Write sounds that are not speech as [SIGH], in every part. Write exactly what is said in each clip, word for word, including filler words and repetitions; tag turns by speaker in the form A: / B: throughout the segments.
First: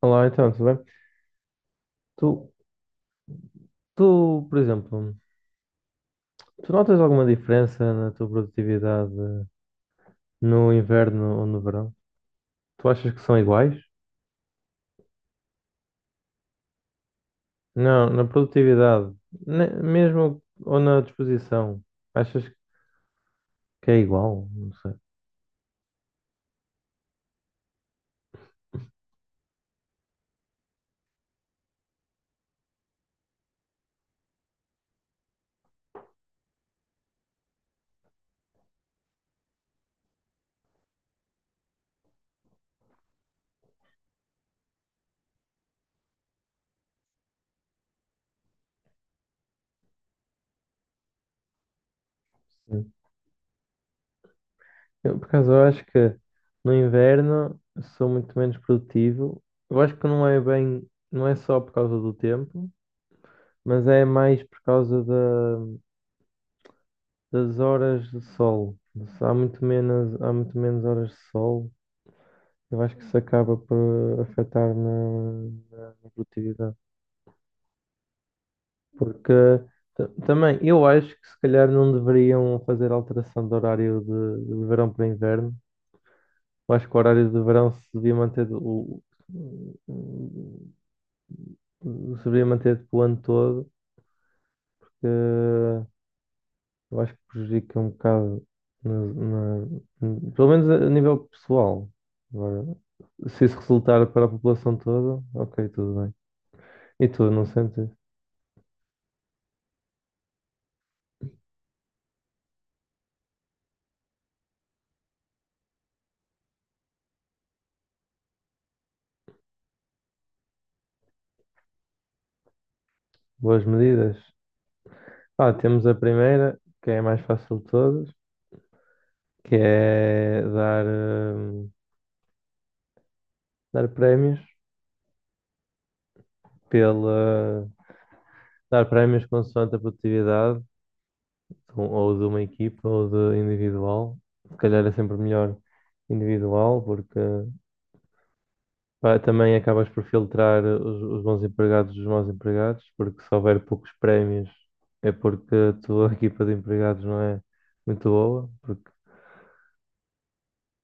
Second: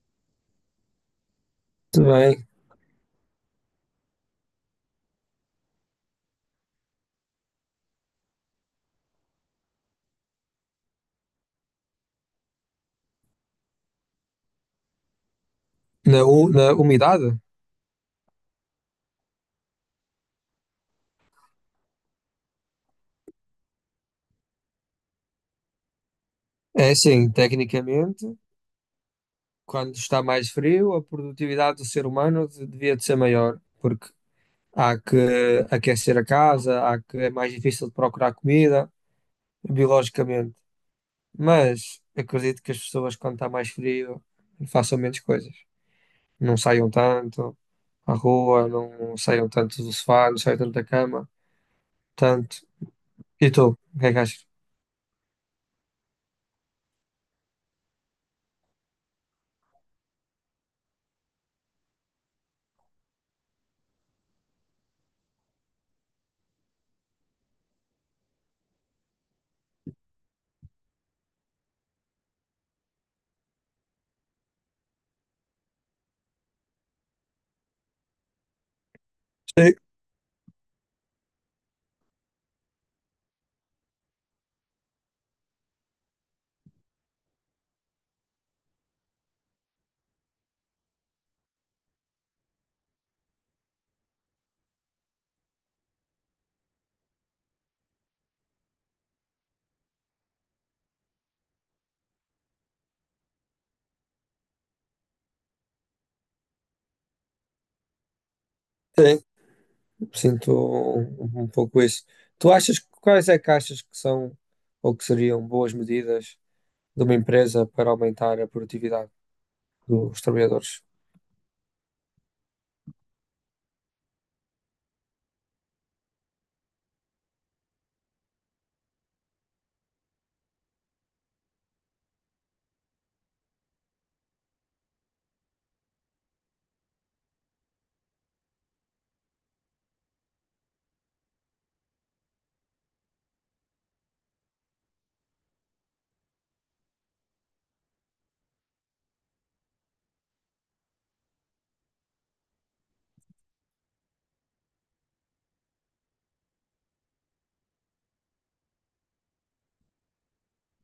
A: Olá, então, tudo bem?
B: Muito bem.
A: Tu, tu, por exemplo, tu notas alguma diferença na tua produtividade no inverno ou no verão? Tu achas que são iguais?
B: Na, u- na umidade?
A: Não, na produtividade, ne- mesmo ou na disposição, achas que é igual? Não sei.
B: É assim, tecnicamente, quando está mais frio, a produtividade do ser humano de- devia de ser maior, porque há que aquecer a casa, há que é mais difícil de procurar comida, biologicamente. Mas acredito que as pessoas, quando está mais frio, façam menos coisas. Não saiam tanto à rua, não saiam tanto do sofá, não saiam tanto da cama. Tanto.
A: Sim.
B: E tu, o que é que achas?
A: Eu, por acaso, eu acho que no inverno sou muito menos produtivo. Eu acho que não é bem, não é só por causa do tempo, mas é mais por causa da das horas de sol. Há muito menos, há muito menos horas de sol. Eu acho que isso acaba por afetar na, na produtividade. Porque
B: Sim.
A: ta- também eu acho que se calhar não deveriam fazer alteração do horário de, de verão para inverno. Eu acho que o horário de verão se devia manter o, o- se devia manter tipo, o ano todo. Eu acho que prejudica um bocado, na, na- pelo menos a, a nível pessoal. Agora, se isso resultar para a população toda, ok, tudo bem. E tu, não sentes
B: Sim. Sinto um, um pouco isso. Tu achas que- quais é que achas que são ou que seriam boas medidas de uma empresa para aumentar a produtividade dos trabalhadores?
A: boas medidas? Ah, temos a primeira, que é a mais fácil de todas, que é dar, hum, dar prémios pela, dar prémios consoante a produtividade, de um- ou de uma equipa, ou de individual. Se calhar é sempre melhor individual, porque pá, também acabas por filtrar os, os bons empregados dos maus empregados, porque se houver poucos prémios é porque a tua [LAUGHS] equipa de empregados não é muito boa, porque,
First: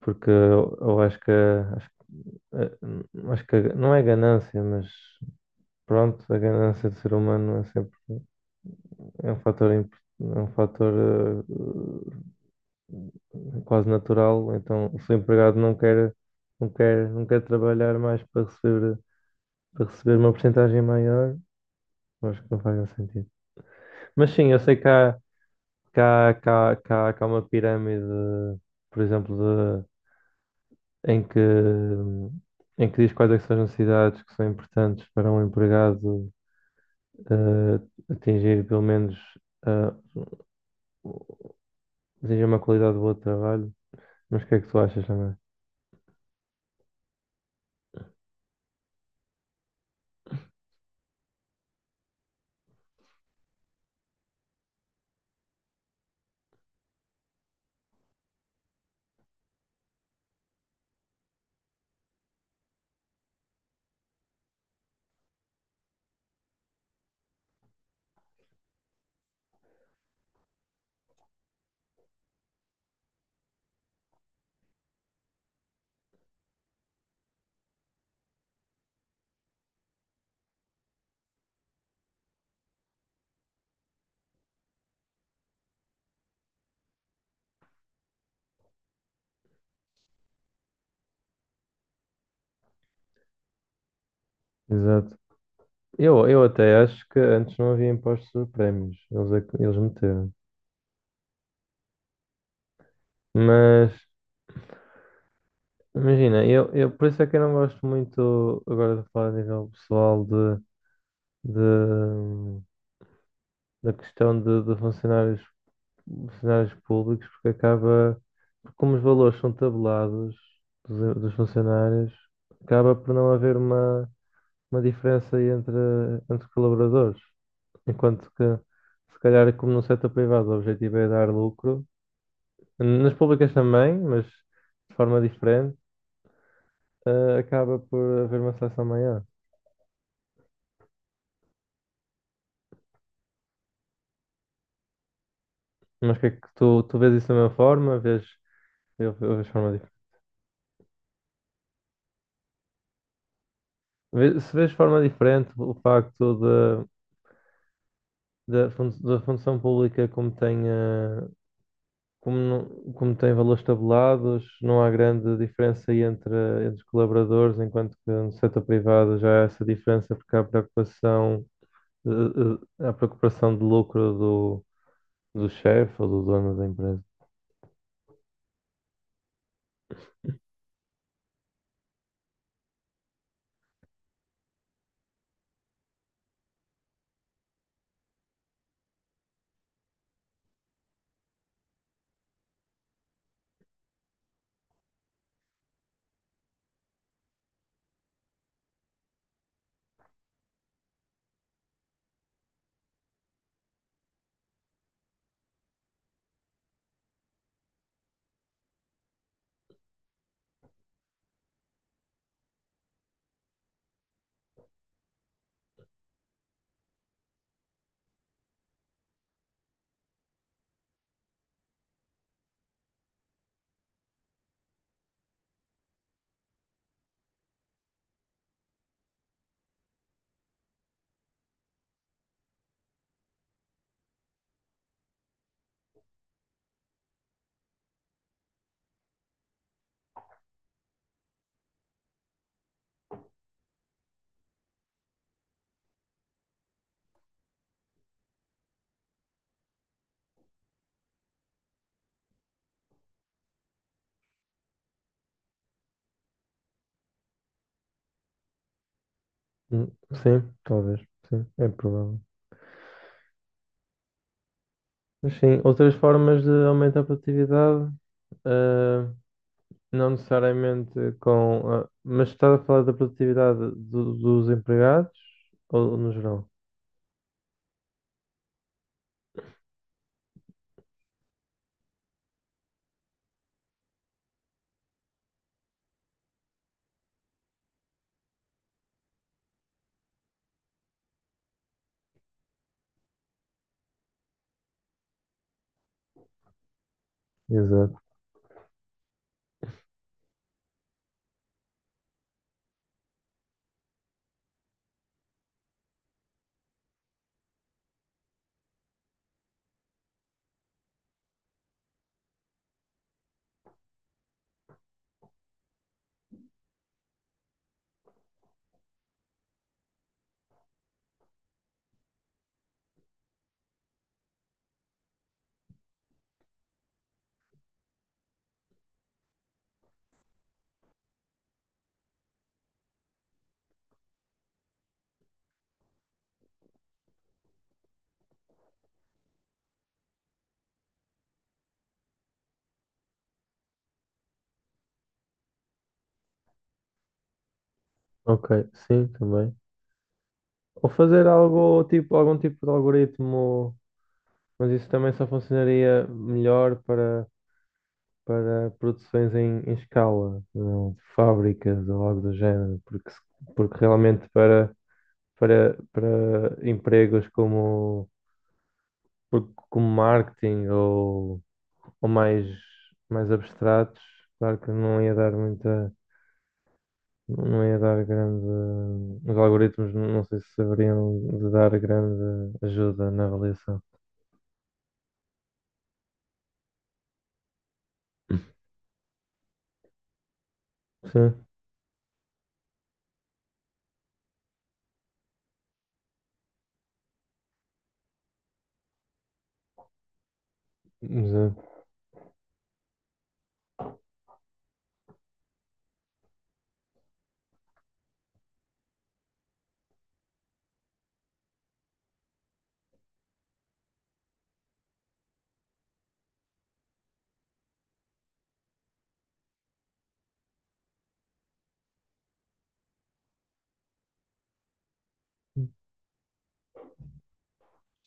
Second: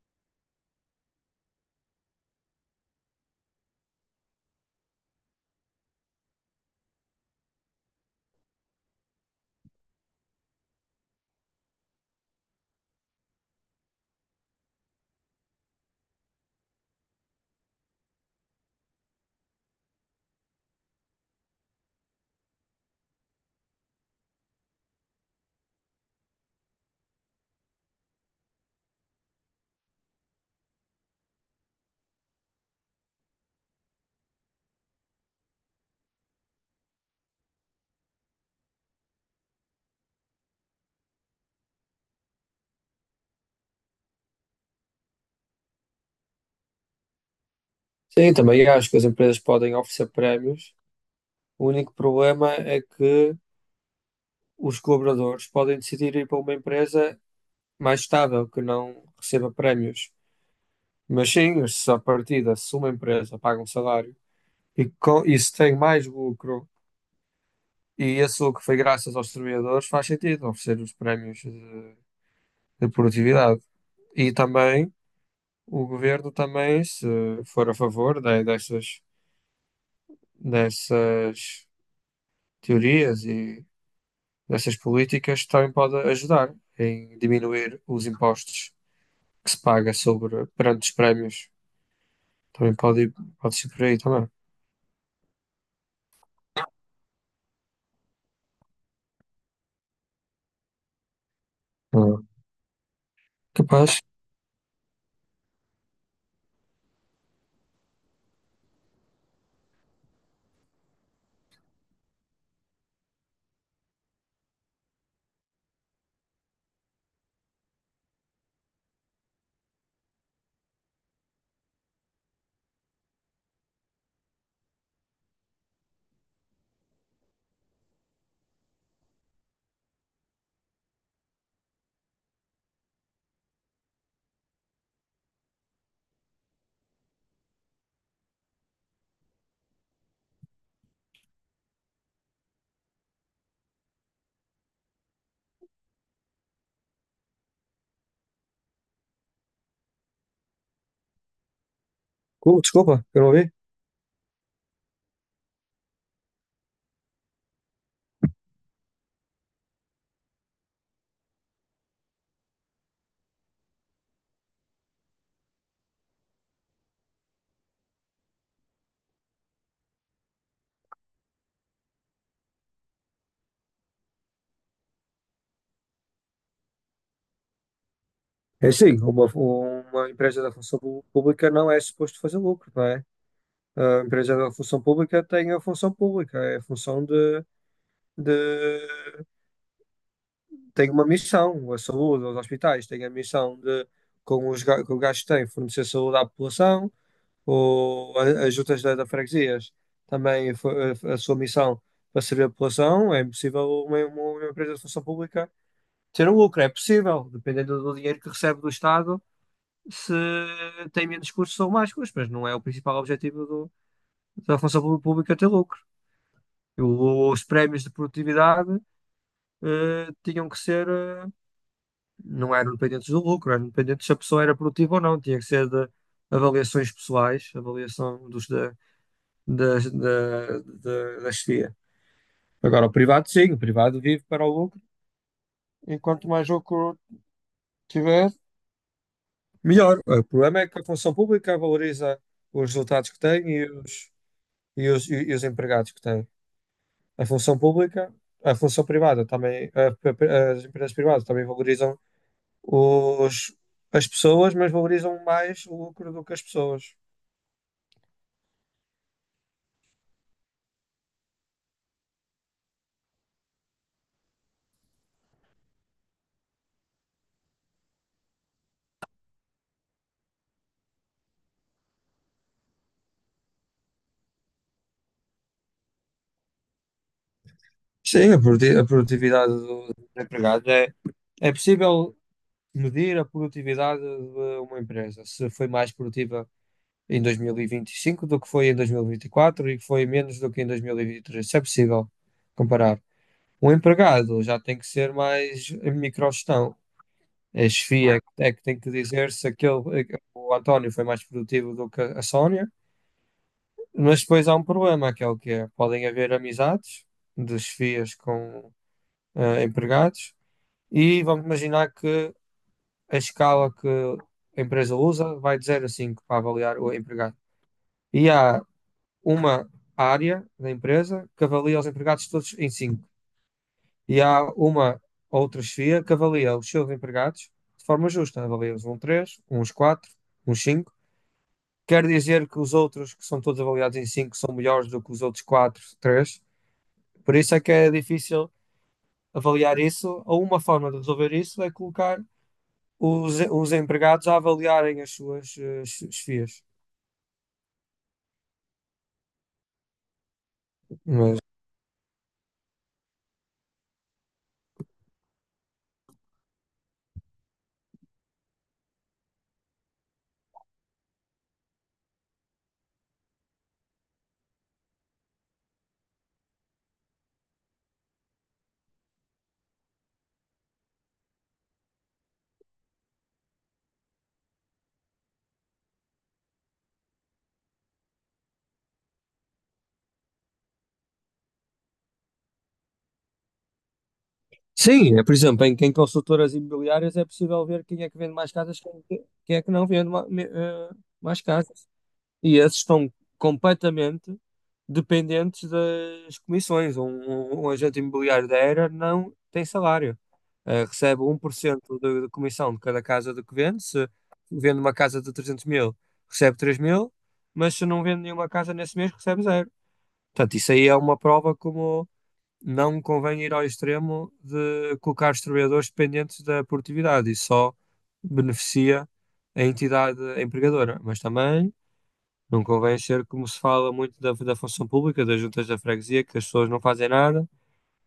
A: porque eu, eu acho que, acho, eh, acho que a- não é ganância, mas pronto, a ganância do ser humano é sempre é um fator, imp- é um fator eh, quase natural, então se o empregado não quer, não quer, não quer trabalhar mais para receber, para receber uma porcentagem maior. Acho que não faz muito sentido. Mas sim, eu sei que há, que há, que há, que há, que há uma pirâmide, por exemplo, de, em que, em que diz quais é que são as necessidades que são importantes para um empregado eh, atingir pelo menos eh, atingir uma qualidade boa de trabalho. Mas o que é que tu achas também?
B: Sim, também acho que as empresas podem oferecer prémios. O único problema é que os colaboradores podem decidir ir para uma empresa mais estável, que não receba prémios. Mas sim, se à partida, se uma empresa paga um salário. E, co- e se tem mais lucro, e esse lucro foi graças aos trabalhadores, faz sentido oferecer os prémios de, de produtividade. E também o governo também, se for a favor de- dessas, dessas teorias e dessas políticas, também pode ajudar em diminuir os impostos que se paga sobre perante os prémios. Também pode, ir- pode ser por aí também.
A: Exato. Eu, eu até acho que antes não havia impostos sobre prémios, eles, é que- eles meteram.
B: Ah.
A: Mas
B: Capaz.
A: imagina, eu, eu por isso é que eu não gosto muito agora de falar a nível pessoal de de- da questão de, de funcionários, funcionários públicos, porque acaba, porque como os valores são tabelados dos, dos funcionários, acaba por não haver uma, uma diferença aí entre, entre colaboradores. Enquanto que, se calhar, como no setor privado, o objetivo é dar lucro, nas públicas também, mas de forma diferente, eh, acaba por haver uma seleção maior. Mas o que é que tu, tu vês isso da mesma forma? Vês, eu, eu vejo de forma.
B: Oh, desculpa, eu não ouvi.
A: Vê- Se vês de forma diferente o facto da da fun- da função pública como tem, eh, como, não- como tem valores tabelados, não há grande diferença aí entre, entre os colaboradores, enquanto que no setor privado já há essa diferença porque há preocupação, eh, eh, há preocupação de lucro do, do chefe ou do dono da empresa.
B: É sim, uma, uma empresa da função pu- pública não é suposto fazer lucro, não é? A empresa da função pública tem a função pública, é a função de, de- tem uma missão, a saúde, os hospitais têm a missão de, com os ga- com o gasto que têm, fornecer saúde à população, ou a- as juntas da, da freguesias também fo- a, a sua missão para servir a população, é impossível uma, uma uma empresa de função pública ter um lucro, é possível, dependendo do dinheiro que recebe do Estado se tem menos custos ou mais custos, mas não é o principal objetivo do- da função pública ter lucro. O- Os prémios de produtividade eh, tinham que ser, eh, não eram dependentes do lucro, eram dependentes se a pessoa era produtiva ou não, tinha que ser de avaliações pessoais, avaliação dos da, das- da, da, da chefia. Agora, o privado, sim, o privado vive para o lucro, enquanto mais lucro tiver, melhor. O problema é que a função pública valoriza os resultados que tem e os e os, e, e os empregados que têm. A função pública, a função privada também, a- a- as empresas privadas também valorizam os, as pessoas, mas valorizam mais o lucro do que as pessoas.
A: Hum, Sim, talvez, sim, é provável. Mas sim, outras formas de aumentar a produtividade. eh, Não necessariamente com. Ah, mas estás a falar da produtividade do- dos empregados ou no geral?
B: Sim, a produti- a produtividade do- dos empregados é, é possível medir a produtividade de uma empresa, se foi mais produtiva em dois mil e vinte e cinco do que foi em dois mil e vinte e quatro e vinte e quatro e que foi menos do que em dois mil e vinte e três. Isso é possível comparar. Um empregado já tem que ser mais microgestão. A
A: Exato.
B: chefia é que é que tem que dizer se aquele, eh, o António foi mais produtivo do que a Sónia, mas depois há um problema, que é o que é, podem haver amizades de chefias com eh, empregados e vamos imaginar que a escala que a empresa usa vai de zero a cinco para avaliar o empregado. E há uma área da empresa que avalia os empregados todos em cinco. E há uma outra chefia que avalia os seus empregados de forma justa. Avalia uns um três uns quatro uns cinco. Quer dizer que os outros, que são todos avaliados em cinco são melhores do que os outros quatro, três. Por isso é que é difícil avaliar isso, ou uma forma de resolver isso é colocar os, os empregados a avaliarem as suas eh, chefias.
A: Ok, sim, também. Ou fazer
B: Mas,
A: algo tipo, algum tipo de algoritmo, mas isso também só funcionaria melhor para, para produções em, em escala, não, de fábricas ou algo do género, porque, se- porque realmente para, para, para empregos como, por- como marketing ou ou mais, mais abstratos, claro que não ia dar muita, não ia dar grande, os algoritmos não não sei se saberiam de dar grande ajuda na avaliação.
B: sim, é, por exemplo, em, em consultoras imobiliárias é possível ver quem é que vende mais
A: [LAUGHS]
B: casas, quem, quem é que não vende ma- me- eh, mais
A: Sim,
B: casas. E esses estão completamente dependentes das comissões. Um, um- um agente imobiliário da Era não tem salário. Eh, recebe
A: exato.
B: um por cento de, da da comissão de cada casa de que vende. Se vende uma casa de trezentos mil, recebe três mil, mas se não vende nenhuma casa nesse mês, recebe zero. Portanto, isso aí é uma prova como não convém ir ao extremo de colocar os trabalhadores dependentes da produtividade. Isso só beneficia a entidade empregadora, mas também não convém ser como se fala muito da, da função pública, das juntas da freguesia, que as pessoas não fazem nada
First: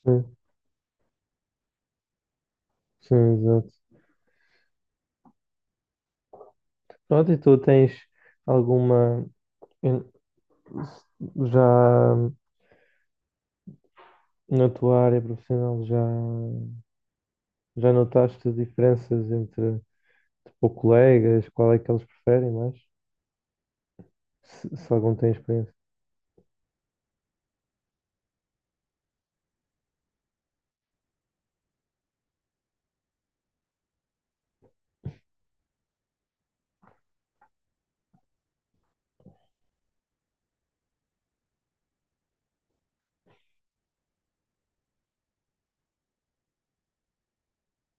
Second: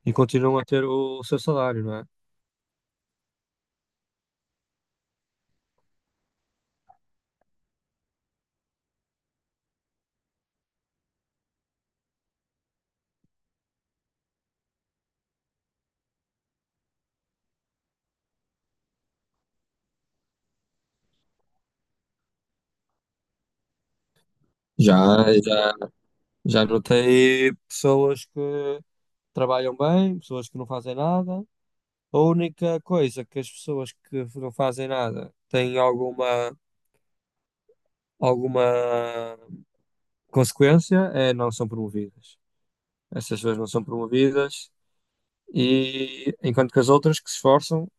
B: e
A: Sim,
B: continuam a ter o, o seu salário, não é?
A: sim, exato. Pronto, e tu tens alguma, em- já na tua área profissional, já, já notaste diferenças entre tipo, colegas, qual é que eles preferem mais? Se, se
B: Já,
A: algum tem
B: já,
A: experiência.
B: já notei pessoas que trabalham bem, pessoas que não fazem nada. A única coisa que as pessoas que não fazem nada têm alguma, alguma consequência é não são promovidas. Essas pessoas não são promovidas e enquanto que as outras que se esforçam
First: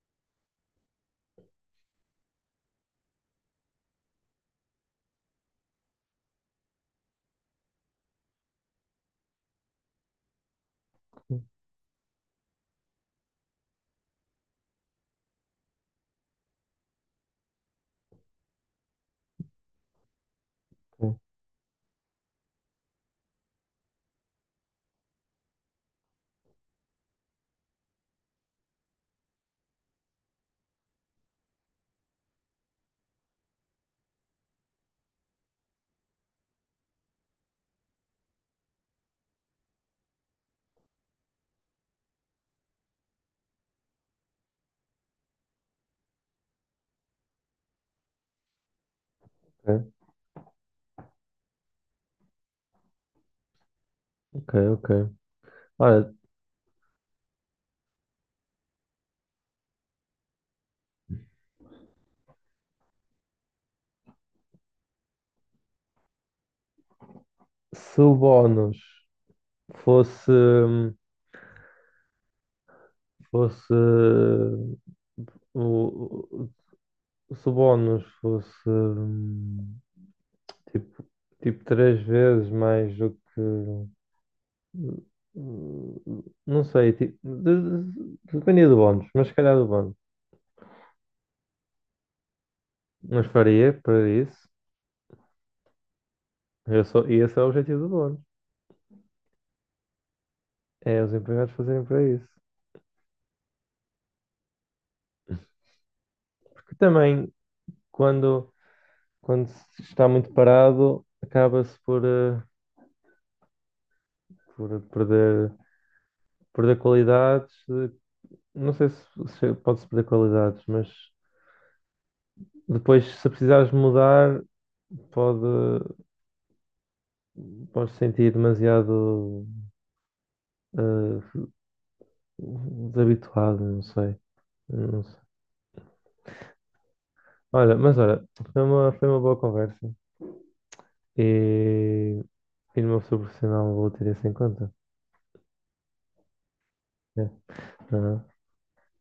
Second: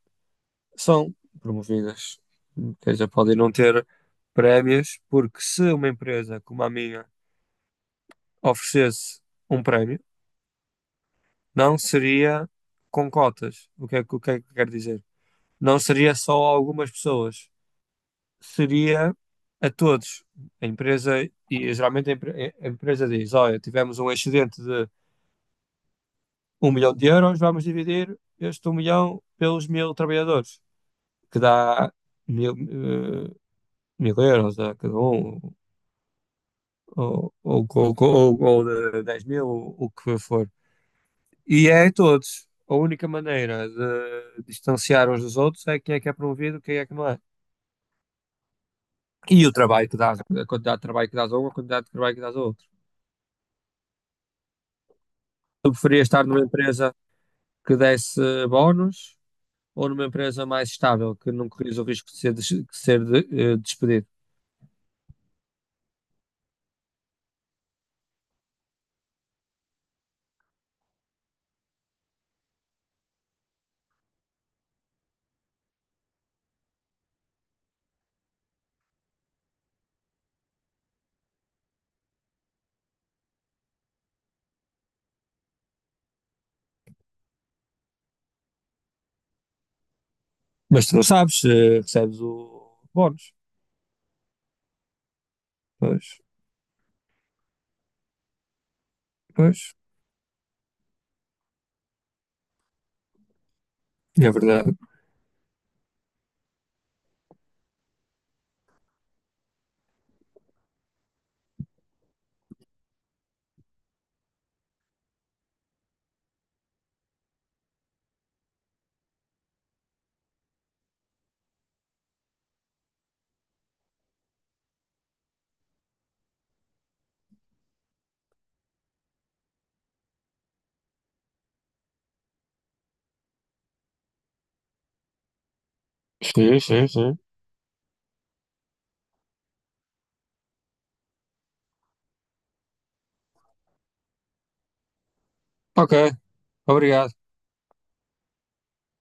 B: são promovidas. Ou seja, podem não ter prémios, porque se uma empresa como a minha oferecesse um prémio, não seria com cotas. O que é que, o que, é que quero dizer? Não seria só a algumas pessoas, seria a todos. A empresa,
A: Ok,
B: e geralmente a, empre- a empresa diz: olha, tivemos um excedente de um milhão de euros, vamos dividir este um milhão pelos mil trabalhadores, que dá mil, eh, mil euros a cada um, ou, ou, ou, ou, ou de dez mil, ou o que for. E é a todos. A única maneira de distanciar uns dos outros é quem é que é promovido, quem é que não é. E o trabalho que dás, a quantidade de trabalho que dás a um, a quantidade de trabalho que dás a outro.
A: ok, ok.
B: Eu preferia
A: Ora,
B: estar numa empresa que desse bónus ou numa empresa mais estável, que não corrias o risco de ser, des- de ser de- eh, despedido.
A: se o bónus fosse, fosse o, o- se o bónus fosse hum, tipo, tipo três vezes mais do que hum, não sei, tipo, de- de- dependia do bónus, mas se calhar do bónus.
B: Mas tu não sabes, eh, recebes o
A: Mas
B: bónus.
A: faria para isso.
B: Pois,
A: Eu sou, e esse é o objetivo do bónus.
B: pois.
A: É os empregados fazerem para isso.
B: É verdade.
A: Porque também quando, quando se está muito parado, acaba-se por. eh, por perder, perder qualidades. eh, Não sei se, se pode-se perder qualidades, mas depois, se precisares mudar, pode, podes sentir demasiado eh, desabituado, não sei. Não sei.
B: Sim, sim, sim.
A: Olha, mas olha, foi uma, foi uma boa conversa e, e no meu futuro profissional vou ter isso em conta.
B: Ok, obrigado.
A: É,